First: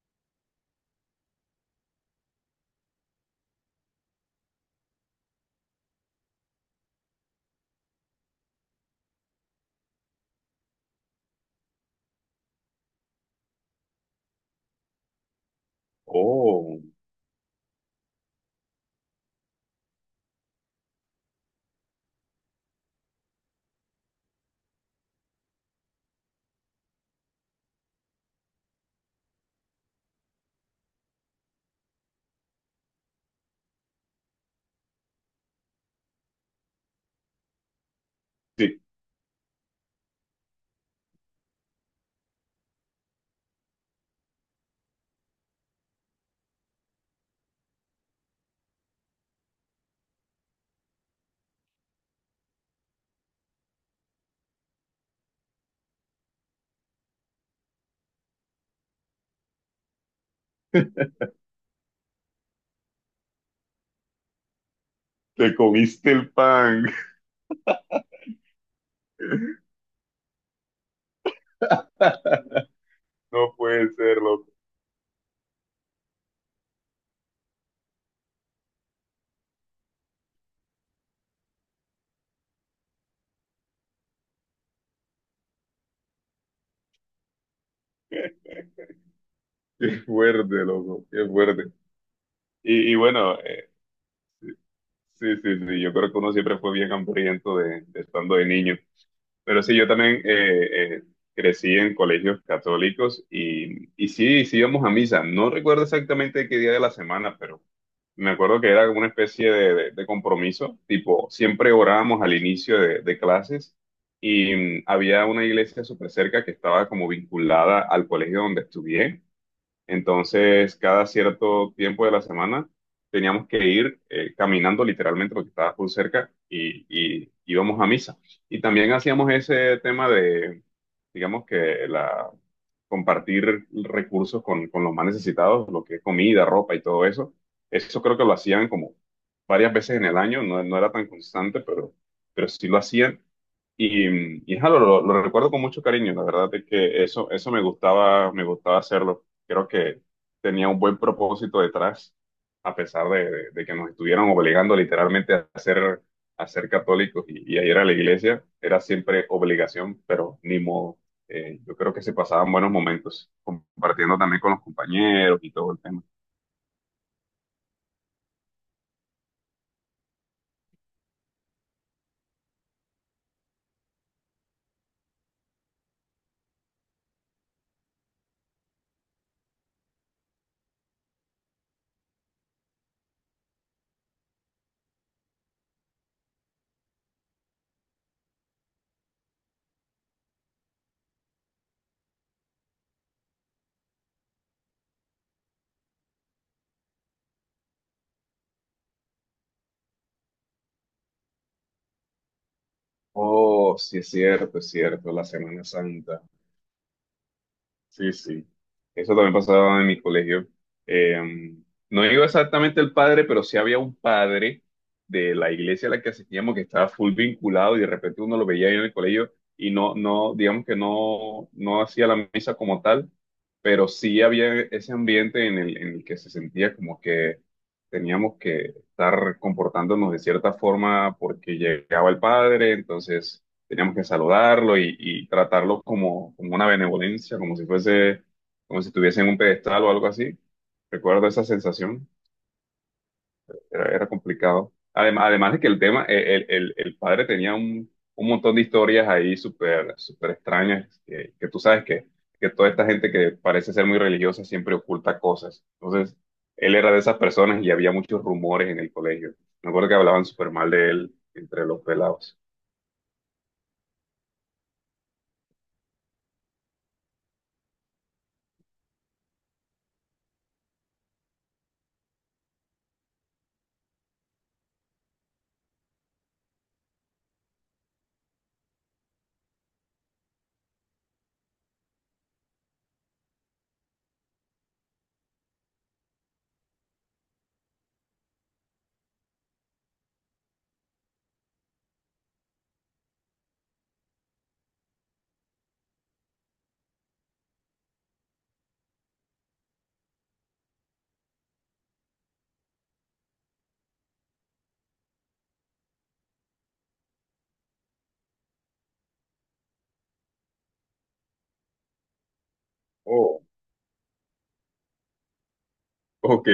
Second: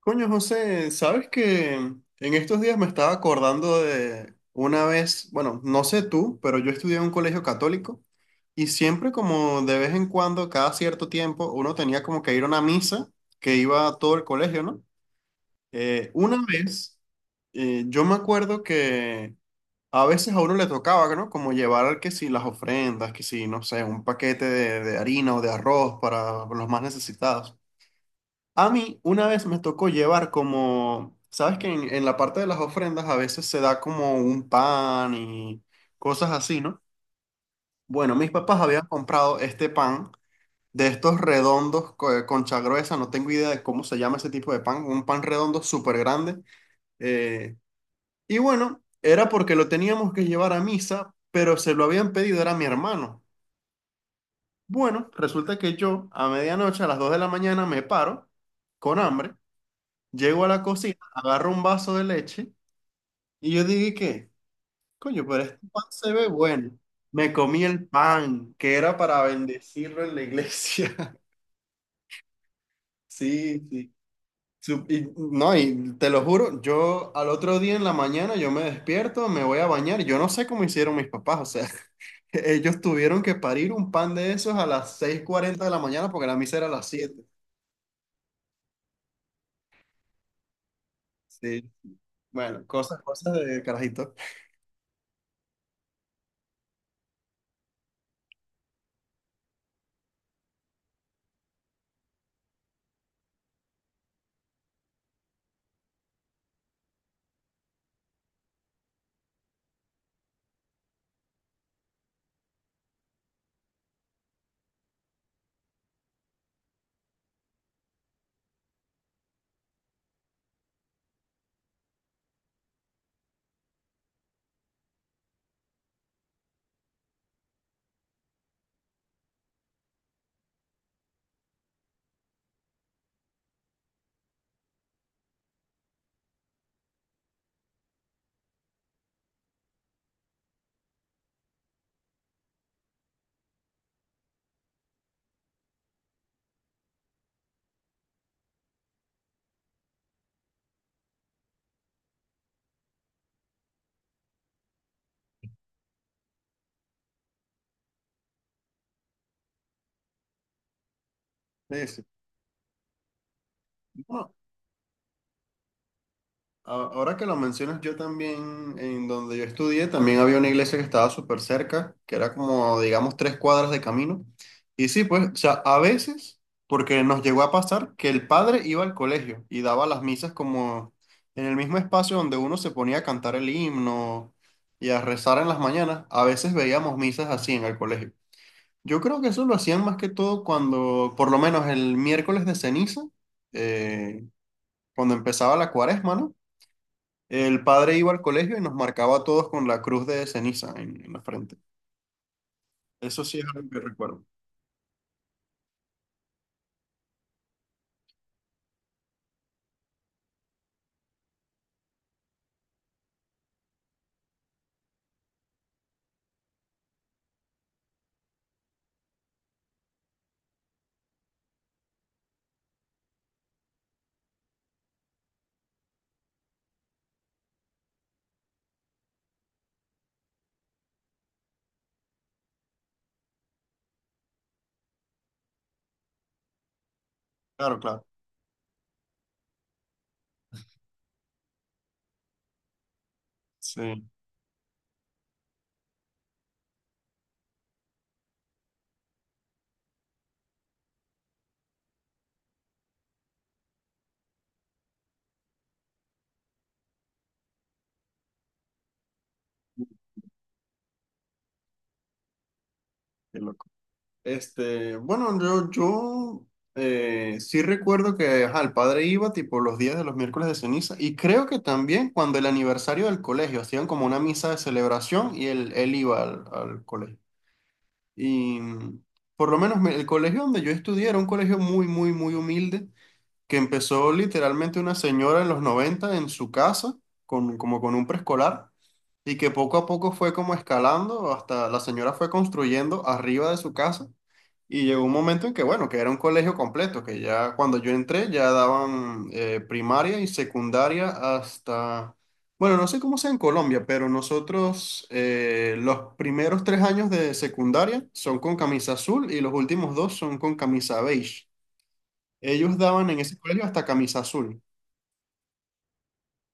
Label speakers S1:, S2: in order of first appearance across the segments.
S1: Coño, José, ¿sabes que en estos días me estaba acordando de una vez? Bueno, no sé tú, pero yo estudié en un colegio católico y siempre, como de vez en cuando, cada cierto tiempo, uno tenía como que ir a una misa que iba a todo el colegio, ¿no? Una
S2: Oh,
S1: vez, yo me acuerdo que a veces a uno le tocaba, ¿no?, como llevar que si las ofrendas, que si, no sé, un paquete de harina o de arroz para los más necesitados. A mí una vez me tocó llevar como, sabes que en la parte de las ofrendas a veces se da como un pan y cosas así, ¿no? Bueno, mis papás
S2: sí,
S1: habían comprado este pan de estos redondos, concha gruesa, no tengo idea de cómo se llama ese tipo de pan, un pan redondo súper grande. eh, y bueno, era porque lo teníamos que llevar a misa, pero se lo habían pedido, era mi hermano. Bueno, resulta que yo a medianoche, a las 2 de la mañana, me paro con hambre. Llego a la cocina, agarro un vaso de leche y yo dije, ¿qué? Coño, pero
S2: te
S1: este pan
S2: comiste
S1: se ve
S2: el
S1: bueno.
S2: pan.
S1: Me comí el pan, que era para bendecirlo en la iglesia.
S2: No
S1: Sí,
S2: puede
S1: sí.
S2: ser, loco.
S1: No, y te lo juro, yo al otro día en la mañana yo me despierto, me voy a bañar y yo no sé cómo hicieron mis papás, o sea, ellos tuvieron que parir un pan de esos a las 6:40 de la mañana porque la misa era a las 7.
S2: Qué fuerte, loco. Qué fuerte.
S1: Sí, bueno,
S2: Y
S1: cosas, cosas
S2: bueno,
S1: de carajito.
S2: sí, sí, sí. Yo creo que uno siempre fue bien hambriento de estando de niño. Pero sí, yo también crecí en colegios católicos y sí, sí íbamos a misa. No recuerdo exactamente qué día de la semana, pero me acuerdo que era como una especie de compromiso, tipo, siempre orábamos al inicio de clases y había una iglesia súper cerca que estaba como vinculada al colegio donde estudié. Entonces, cada cierto tiempo de la semana teníamos que ir caminando literalmente porque estaba por cerca y íbamos a misa. Y también hacíamos ese tema de, digamos que la, compartir recursos con los más necesitados, lo que es comida, ropa y todo eso. Eso creo que lo hacían como varias veces en el año, no, no era tan constante, pero sí lo hacían. Y jalo, lo recuerdo con mucho cariño, la verdad es que eso me gustaba hacerlo. Creo que tenía un buen propósito detrás, a pesar de, de que nos estuvieran obligando literalmente a ser católicos y a ir a la iglesia, era siempre obligación, pero ni modo. Yo
S1: Sí,
S2: creo
S1: sí.
S2: que se pasaban buenos momentos, compartiendo
S1: No,
S2: también con los compañeros y todo el tema.
S1: Ahora que lo mencionas, yo también, en donde yo estudié, también había una iglesia que estaba súper cerca, que era como, digamos, 3 cuadras de camino. Y sí, pues, o sea, a veces, porque nos llegó a pasar que el padre iba al colegio y daba las misas como en el mismo espacio donde uno se ponía a cantar el himno y a rezar en las mañanas, a veces veíamos misas así en el colegio. Yo creo que eso lo hacían más que todo cuando, por lo menos el miércoles de ceniza, eh, cuando empezaba la cuaresma, ¿no? El padre iba al colegio y nos marcaba a todos con la cruz de ceniza en la frente. Eso sí es algo
S2: Oh,
S1: que
S2: sí
S1: recuerdo.
S2: es cierto, la Semana Santa. Sí, sí. Eso también pasaba en mi colegio. Eh, no digo exactamente el padre, pero sí había un padre de la iglesia a la que asistíamos que estaba full vinculado y de repente uno lo veía ahí en el colegio y no, no, digamos que no, no hacía la misa como tal, pero sí había ese ambiente en el que se sentía como que teníamos que estar comportándonos de cierta forma porque llegaba el padre, entonces teníamos que saludarlo y tratarlo como, como una benevolencia, como si
S1: Claro, claro.
S2: fuese, como si estuviese en un pedestal o algo así. Recuerdo esa sensación, era,
S1: Sí,
S2: era complicado. Además, además de que el tema, el padre tenía un montón de historias ahí súper, súper extrañas, que tú sabes que toda esta gente que parece ser muy religiosa siempre oculta cosas. Entonces, él era de esas personas y había muchos rumores en el colegio. Me acuerdo que hablaban súper mal de él entre los pelados.
S1: qué loco. Este, bueno, yo sí recuerdo que, ajá, el padre iba tipo los días de los miércoles de ceniza y creo que también cuando el aniversario del colegio hacían como una misa de celebración y él iba al colegio. Y por lo menos el colegio donde yo estudié era un colegio muy, muy, muy humilde, que empezó literalmente una señora en los 90 en su casa, como con un preescolar, y que poco a poco fue como escalando hasta la señora fue construyendo arriba de su casa. Y llegó un momento en que, bueno, que era un colegio completo, que ya cuando yo entré ya daban primaria y secundaria hasta, bueno, no sé cómo sea en Colombia, pero nosotros los primeros 3 años de secundaria son con camisa azul y los últimos dos son con camisa beige. Ellos daban en ese colegio hasta camisa azul.
S2: Ok,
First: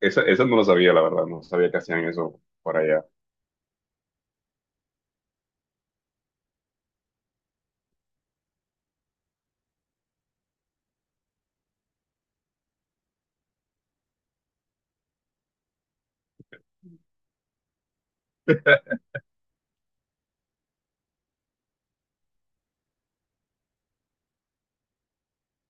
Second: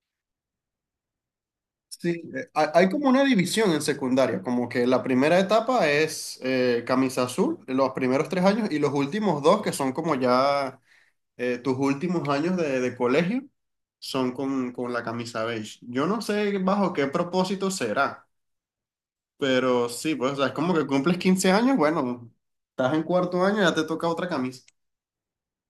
S2: esa no lo sabía, la verdad, no sabía que hacían
S1: Sí,
S2: eso
S1: Eh, Hay
S2: por
S1: hay
S2: allá.
S1: como una división en secundaria, como que la primera etapa es camisa azul, los primeros 3 años, y los últimos dos, que son como ya tus últimos años de colegio, son con la camisa beige. Yo no sé bajo qué propósito será, pero sí, pues, o sea, es como que cumples 15 años, bueno, estás en cuarto año y ya te toca otra camisa.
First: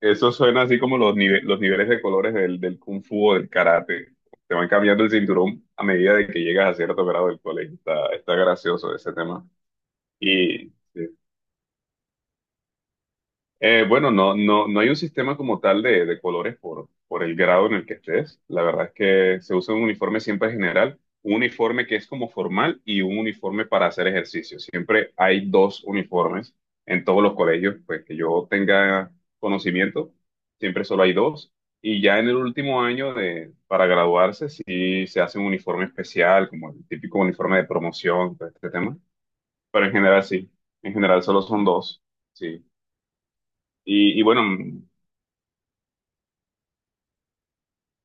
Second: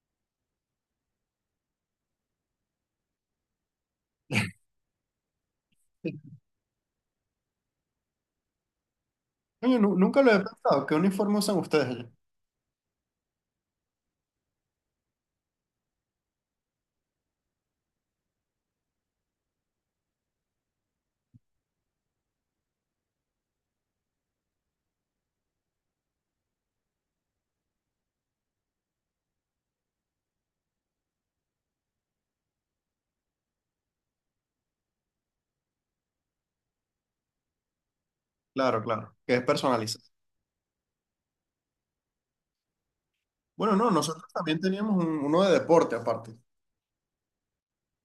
S2: Eso suena así como los, los niveles de colores del kung fu o del karate. Te van cambiando el cinturón a medida de que llegas a cierto grado del colegio. Está, está gracioso ese tema.
S1: Oye, nunca lo he
S2: Y
S1: pensado, ¿qué
S2: sí,
S1: uniforme usan ustedes allá?
S2: Bueno, no, no, no hay un sistema como tal de colores por el grado en el que estés. La verdad es que se usa un uniforme siempre general, un uniforme que es como formal y un uniforme para hacer ejercicio. Siempre hay dos uniformes en todos los colegios, pues que yo tenga conocimiento, siempre solo hay dos. Y ya en el último año de, para graduarse, sí se hace un uniforme especial, como el típico uniforme de promoción, todo este
S1: Claro,
S2: tema.
S1: claro, que es
S2: Pero en
S1: personalizado.
S2: general sí, en general solo son dos, sí.
S1: Bueno, no,
S2: Y
S1: nosotros
S2: bueno.
S1: también teníamos uno de deporte aparte.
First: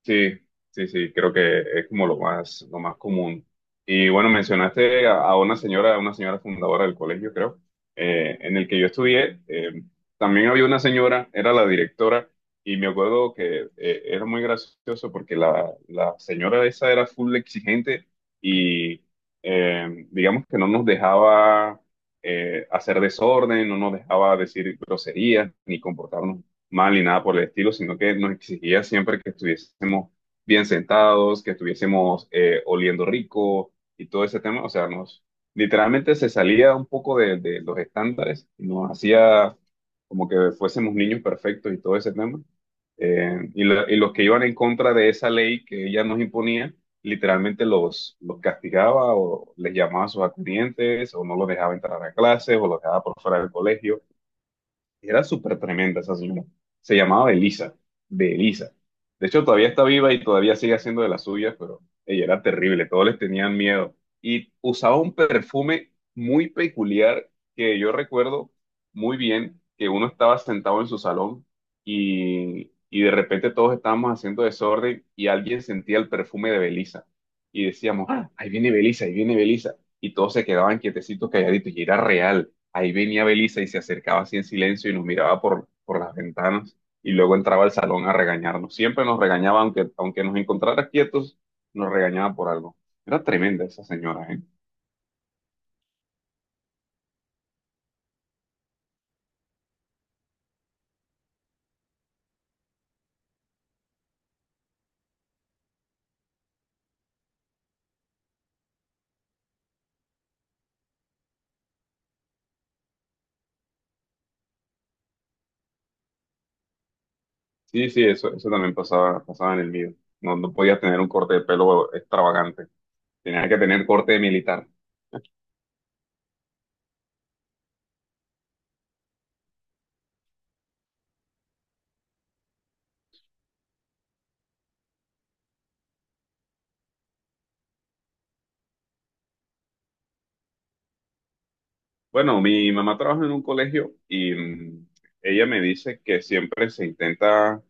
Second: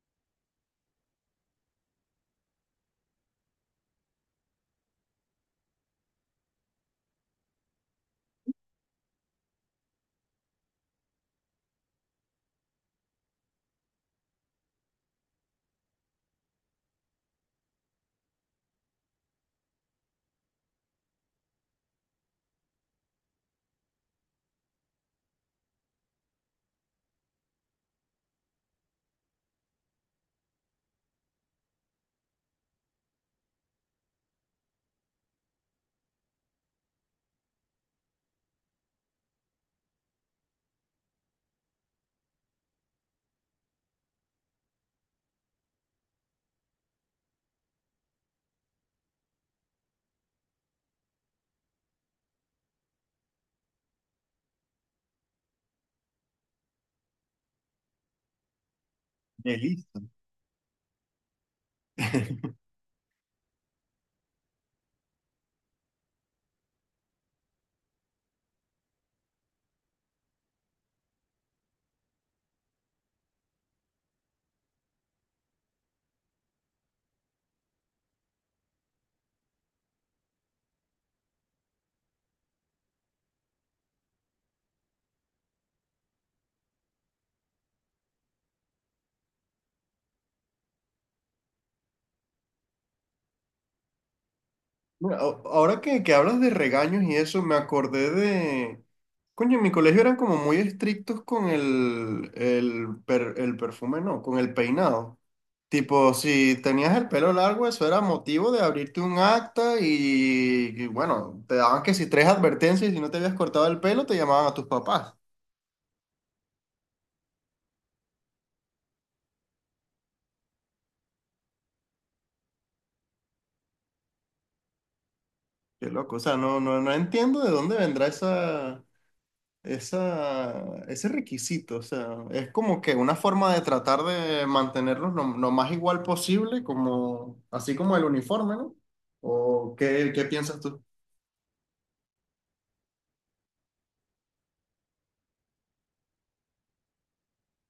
S2: Sí, sí, sí, creo que es como lo más común. Y bueno, mencionaste a una señora fundadora del colegio, creo, en el que yo estudié. También había una señora, era la directora, y me acuerdo que era muy gracioso porque la señora esa era full exigente y digamos que no nos dejaba hacer desorden, no nos dejaba decir groserías ni comportarnos mal ni nada por el estilo, sino que nos exigía siempre que estuviésemos bien sentados, que estuviésemos oliendo rico y todo ese tema. O sea, nos literalmente se salía un poco de los estándares y nos hacía como que fuésemos niños perfectos y todo ese tema. Y los que iban en contra de esa ley que ella nos imponía, literalmente los castigaba o les llamaba a sus acudientes o no los dejaba entrar a clases o los dejaba por fuera del colegio. Era súper tremenda esa señora. Se llamaba Elisa. De hecho,
S1: De
S2: todavía está
S1: listo.
S2: viva y todavía sigue haciendo de las suyas, pero ella era terrible, todos les tenían miedo. Y usaba un perfume muy peculiar que yo recuerdo muy bien, que uno estaba sentado en su salón y de repente todos estábamos haciendo desorden y alguien sentía el perfume de Belisa. Y decíamos, "Ah, ahí viene Belisa, ahí viene Belisa." Y todos se quedaban quietecitos, calladitos, y era real. Ahí venía Belisa y se acercaba así en silencio y nos miraba por las ventanas y luego entraba al salón a regañarnos. Siempre nos regañaba, aunque, aunque nos encontrara quietos, nos regañaba por algo. Era tremenda esa señora, ¿eh?
S1: Mira, ahora que hablas de regaños y eso, me acordé de... Coño, en mi colegio eran como muy estrictos con el perfume, no, con el peinado. Tipo, si tenías el pelo largo, eso era motivo de abrirte un acta y bueno, te daban que si tres advertencias y si no te habías cortado el pelo, te llamaban a tus papás.
S2: Sí, sí, eso también pasaba, pasaba en el mío. No, no podías tener un corte de pelo extravagante. Tenía que tener corte de militar.
S1: Qué loco, o sea, no, no, no entiendo de dónde vendrá esa... Esa, ese requisito, o sea, es como que una forma de tratar de mantenerlos lo más igual posible, como, así como el uniforme, ¿no? ¿O qué piensas tú?
S2: Bueno, mi mamá trabaja en un colegio y ella me dice que siempre se intenta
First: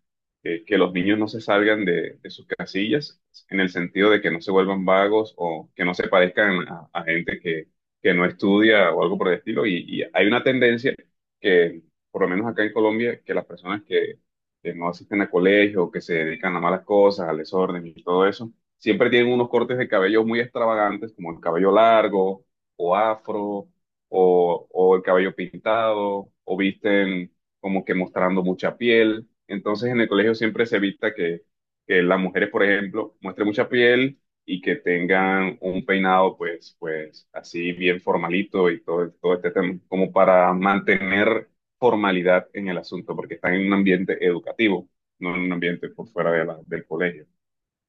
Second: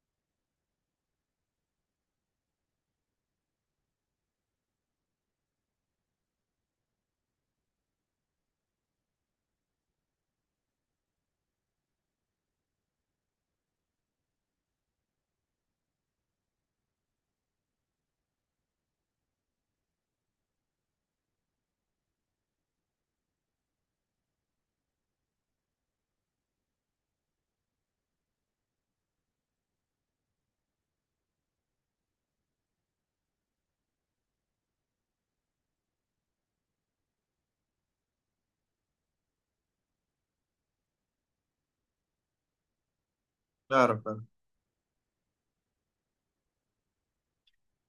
S2: que los niños no se salgan de sus casillas, en el sentido de que no se vuelvan vagos o que no se parezcan a gente que no estudia o algo por el estilo. Y hay una tendencia que, por lo menos acá en Colombia, que las personas que no asisten a colegio, que se dedican a malas cosas, al desorden y todo eso, siempre tienen unos cortes de cabello muy extravagantes, como el cabello largo o afro o el cabello pintado, o visten como que mostrando mucha piel. Entonces en el colegio siempre se evita que las mujeres, por ejemplo, muestren mucha piel y que tengan un peinado pues, pues así bien formalito y todo, todo este tema, como para mantener formalidad en el asunto, porque están en un
S1: Claro,
S2: ambiente
S1: claro.
S2: educativo, no en un ambiente por fuera de del colegio.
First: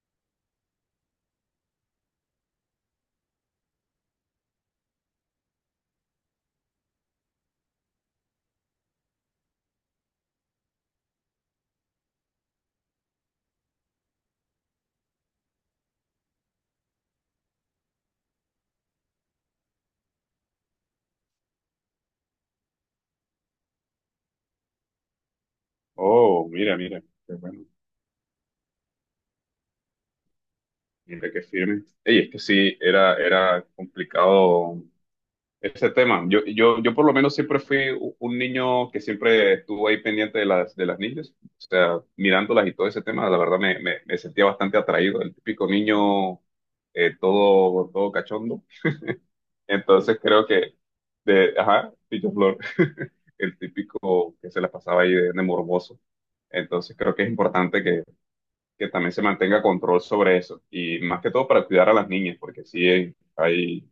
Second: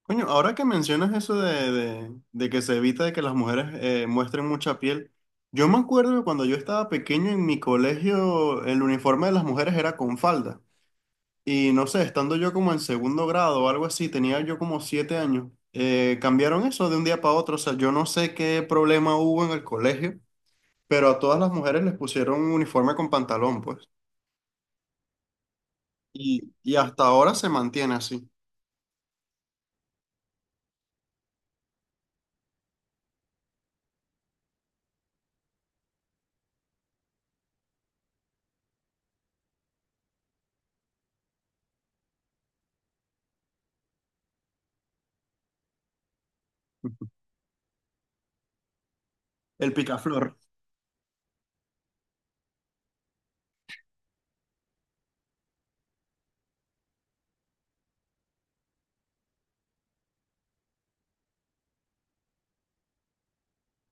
S1: Coño, ahora que mencionas eso de, de que se evita de que las mujeres muestren mucha piel, yo me acuerdo que cuando yo estaba pequeño en mi colegio, el uniforme de las mujeres era con falda. Y no sé, estando yo como en segundo grado o algo así, tenía yo como 7 años, cambiaron eso de un día para otro. O sea, yo no sé qué problema hubo en el colegio, pero a todas las mujeres les pusieron un uniforme con pantalón, pues.
S2: Oh,
S1: Y
S2: mira, mira,
S1: hasta ahora
S2: qué
S1: se
S2: bueno.
S1: mantiene así.
S2: Mira qué firme. Ey, es que sí, era, era complicado ese tema. Yo por lo menos siempre fui un niño que siempre estuvo ahí pendiente de las niñas, o sea, mirándolas y todo ese tema, la verdad me sentía bastante atraído, el típico niño todo, todo cachondo.
S1: El
S2: Entonces
S1: picaflor.
S2: creo que, de, ajá, Pillo Flor, el típico que se la pasaba ahí de morboso. Entonces creo que es importante que también se mantenga control sobre eso, y más que todo para cuidar a las niñas, porque sí, hay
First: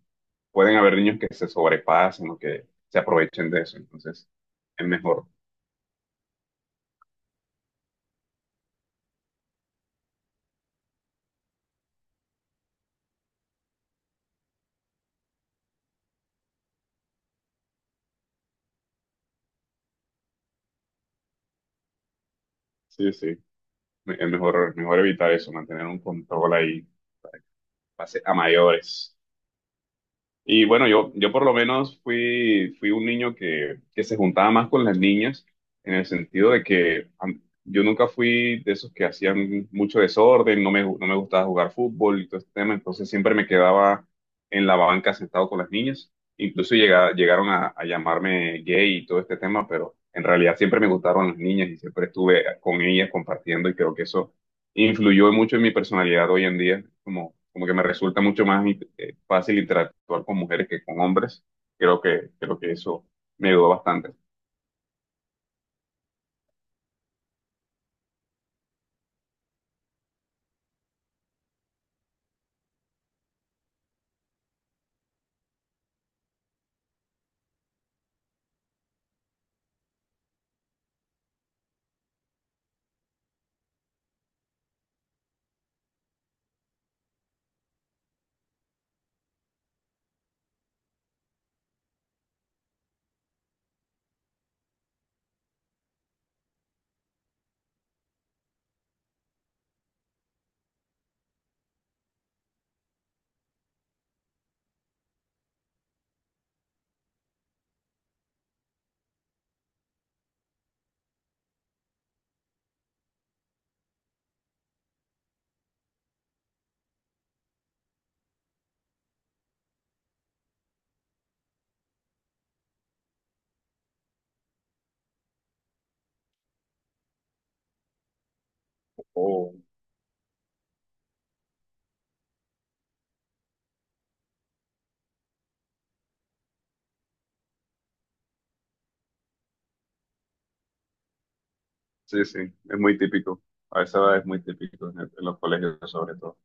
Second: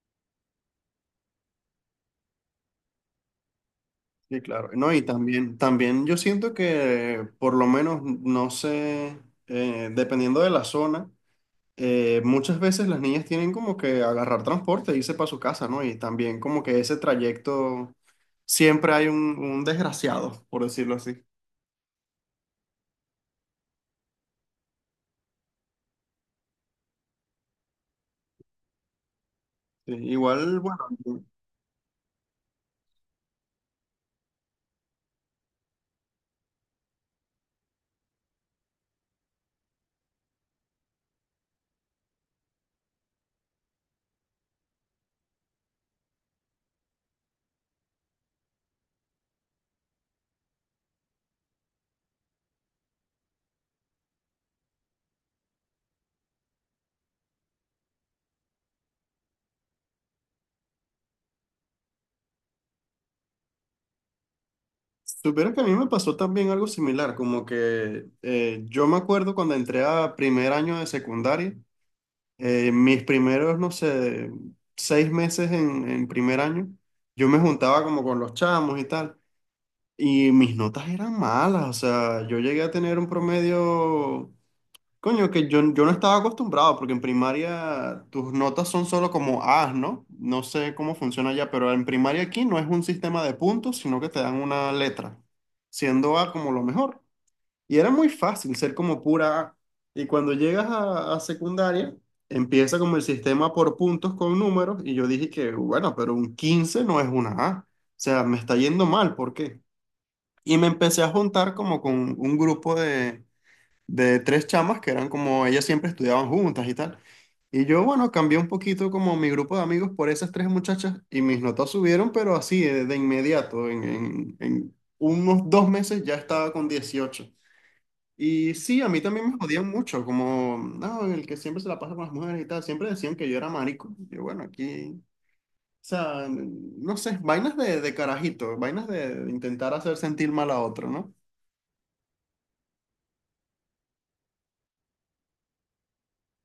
S2: pueden haber niños que se sobrepasen o que se aprovechen de eso. Entonces,
S1: Sí, claro.
S2: es
S1: No, y
S2: mejor,
S1: también, también yo siento que, por lo menos, no sé, dependiendo de la zona, muchas veces las niñas tienen como que agarrar transporte e irse para su casa, ¿no? Y también como que ese trayecto siempre hay un desgraciado, por decirlo así.
S2: sí, sí, es mejor, mejor evitar eso, mantener un control ahí, pase a mayores.
S1: Sí, igual,
S2: Y
S1: bueno,
S2: bueno, yo por lo menos fui, fui un niño que se juntaba más con las niñas, en el sentido de que yo nunca fui de esos que hacían mucho desorden, no me, no me gustaba jugar fútbol y todo este tema, entonces siempre me quedaba en la banca sentado con las niñas. Incluso llegaron a llamarme gay y todo este tema, pero en realidad siempre me gustaron las niñas y siempre estuve con ellas compartiendo y creo que eso influyó mucho en mi personalidad hoy en día, como, como que me resulta mucho más fácil interactuar con mujeres que con hombres. Creo que eso me ayudó bastante.
S1: supiera que a mí me pasó también algo similar, como que yo me acuerdo cuando entré a primer año de secundaria, mis primeros, no sé, 6 meses en primer año, yo me juntaba como con los chamos y tal, y mis notas eran malas, o sea, yo llegué a tener un promedio... Coño, que yo no estaba acostumbrado, porque en primaria tus notas son solo como A's, ¿no? No sé cómo funciona allá, pero en primaria aquí no es un sistema de puntos, sino que te dan una letra, siendo A como lo mejor. Y era muy fácil ser como pura A. Y cuando llegas a secundaria, empieza como el sistema por puntos con números, y yo dije que, bueno, pero un 15 no es una A. O sea, me está yendo mal, ¿por qué? Y me empecé a juntar como con un grupo de tres chamas que eran como, ellas siempre estudiaban juntas y tal. Y yo, bueno, cambié un poquito como mi grupo de amigos por esas tres muchachas y mis notas subieron, pero así de inmediato, en unos 2 meses ya estaba con 18. Y sí, a mí también me
S2: Oh,
S1: jodían mucho, como, no, el que siempre se la pasa con las mujeres y tal, siempre decían que yo era marico. Y yo, bueno, aquí, o sea, no sé, vainas de carajito, vainas de intentar hacer sentir mal a otro, ¿no?
S2: sí, sí, es muy típico. A esa edad es muy típico en, en los colegios sobre todo.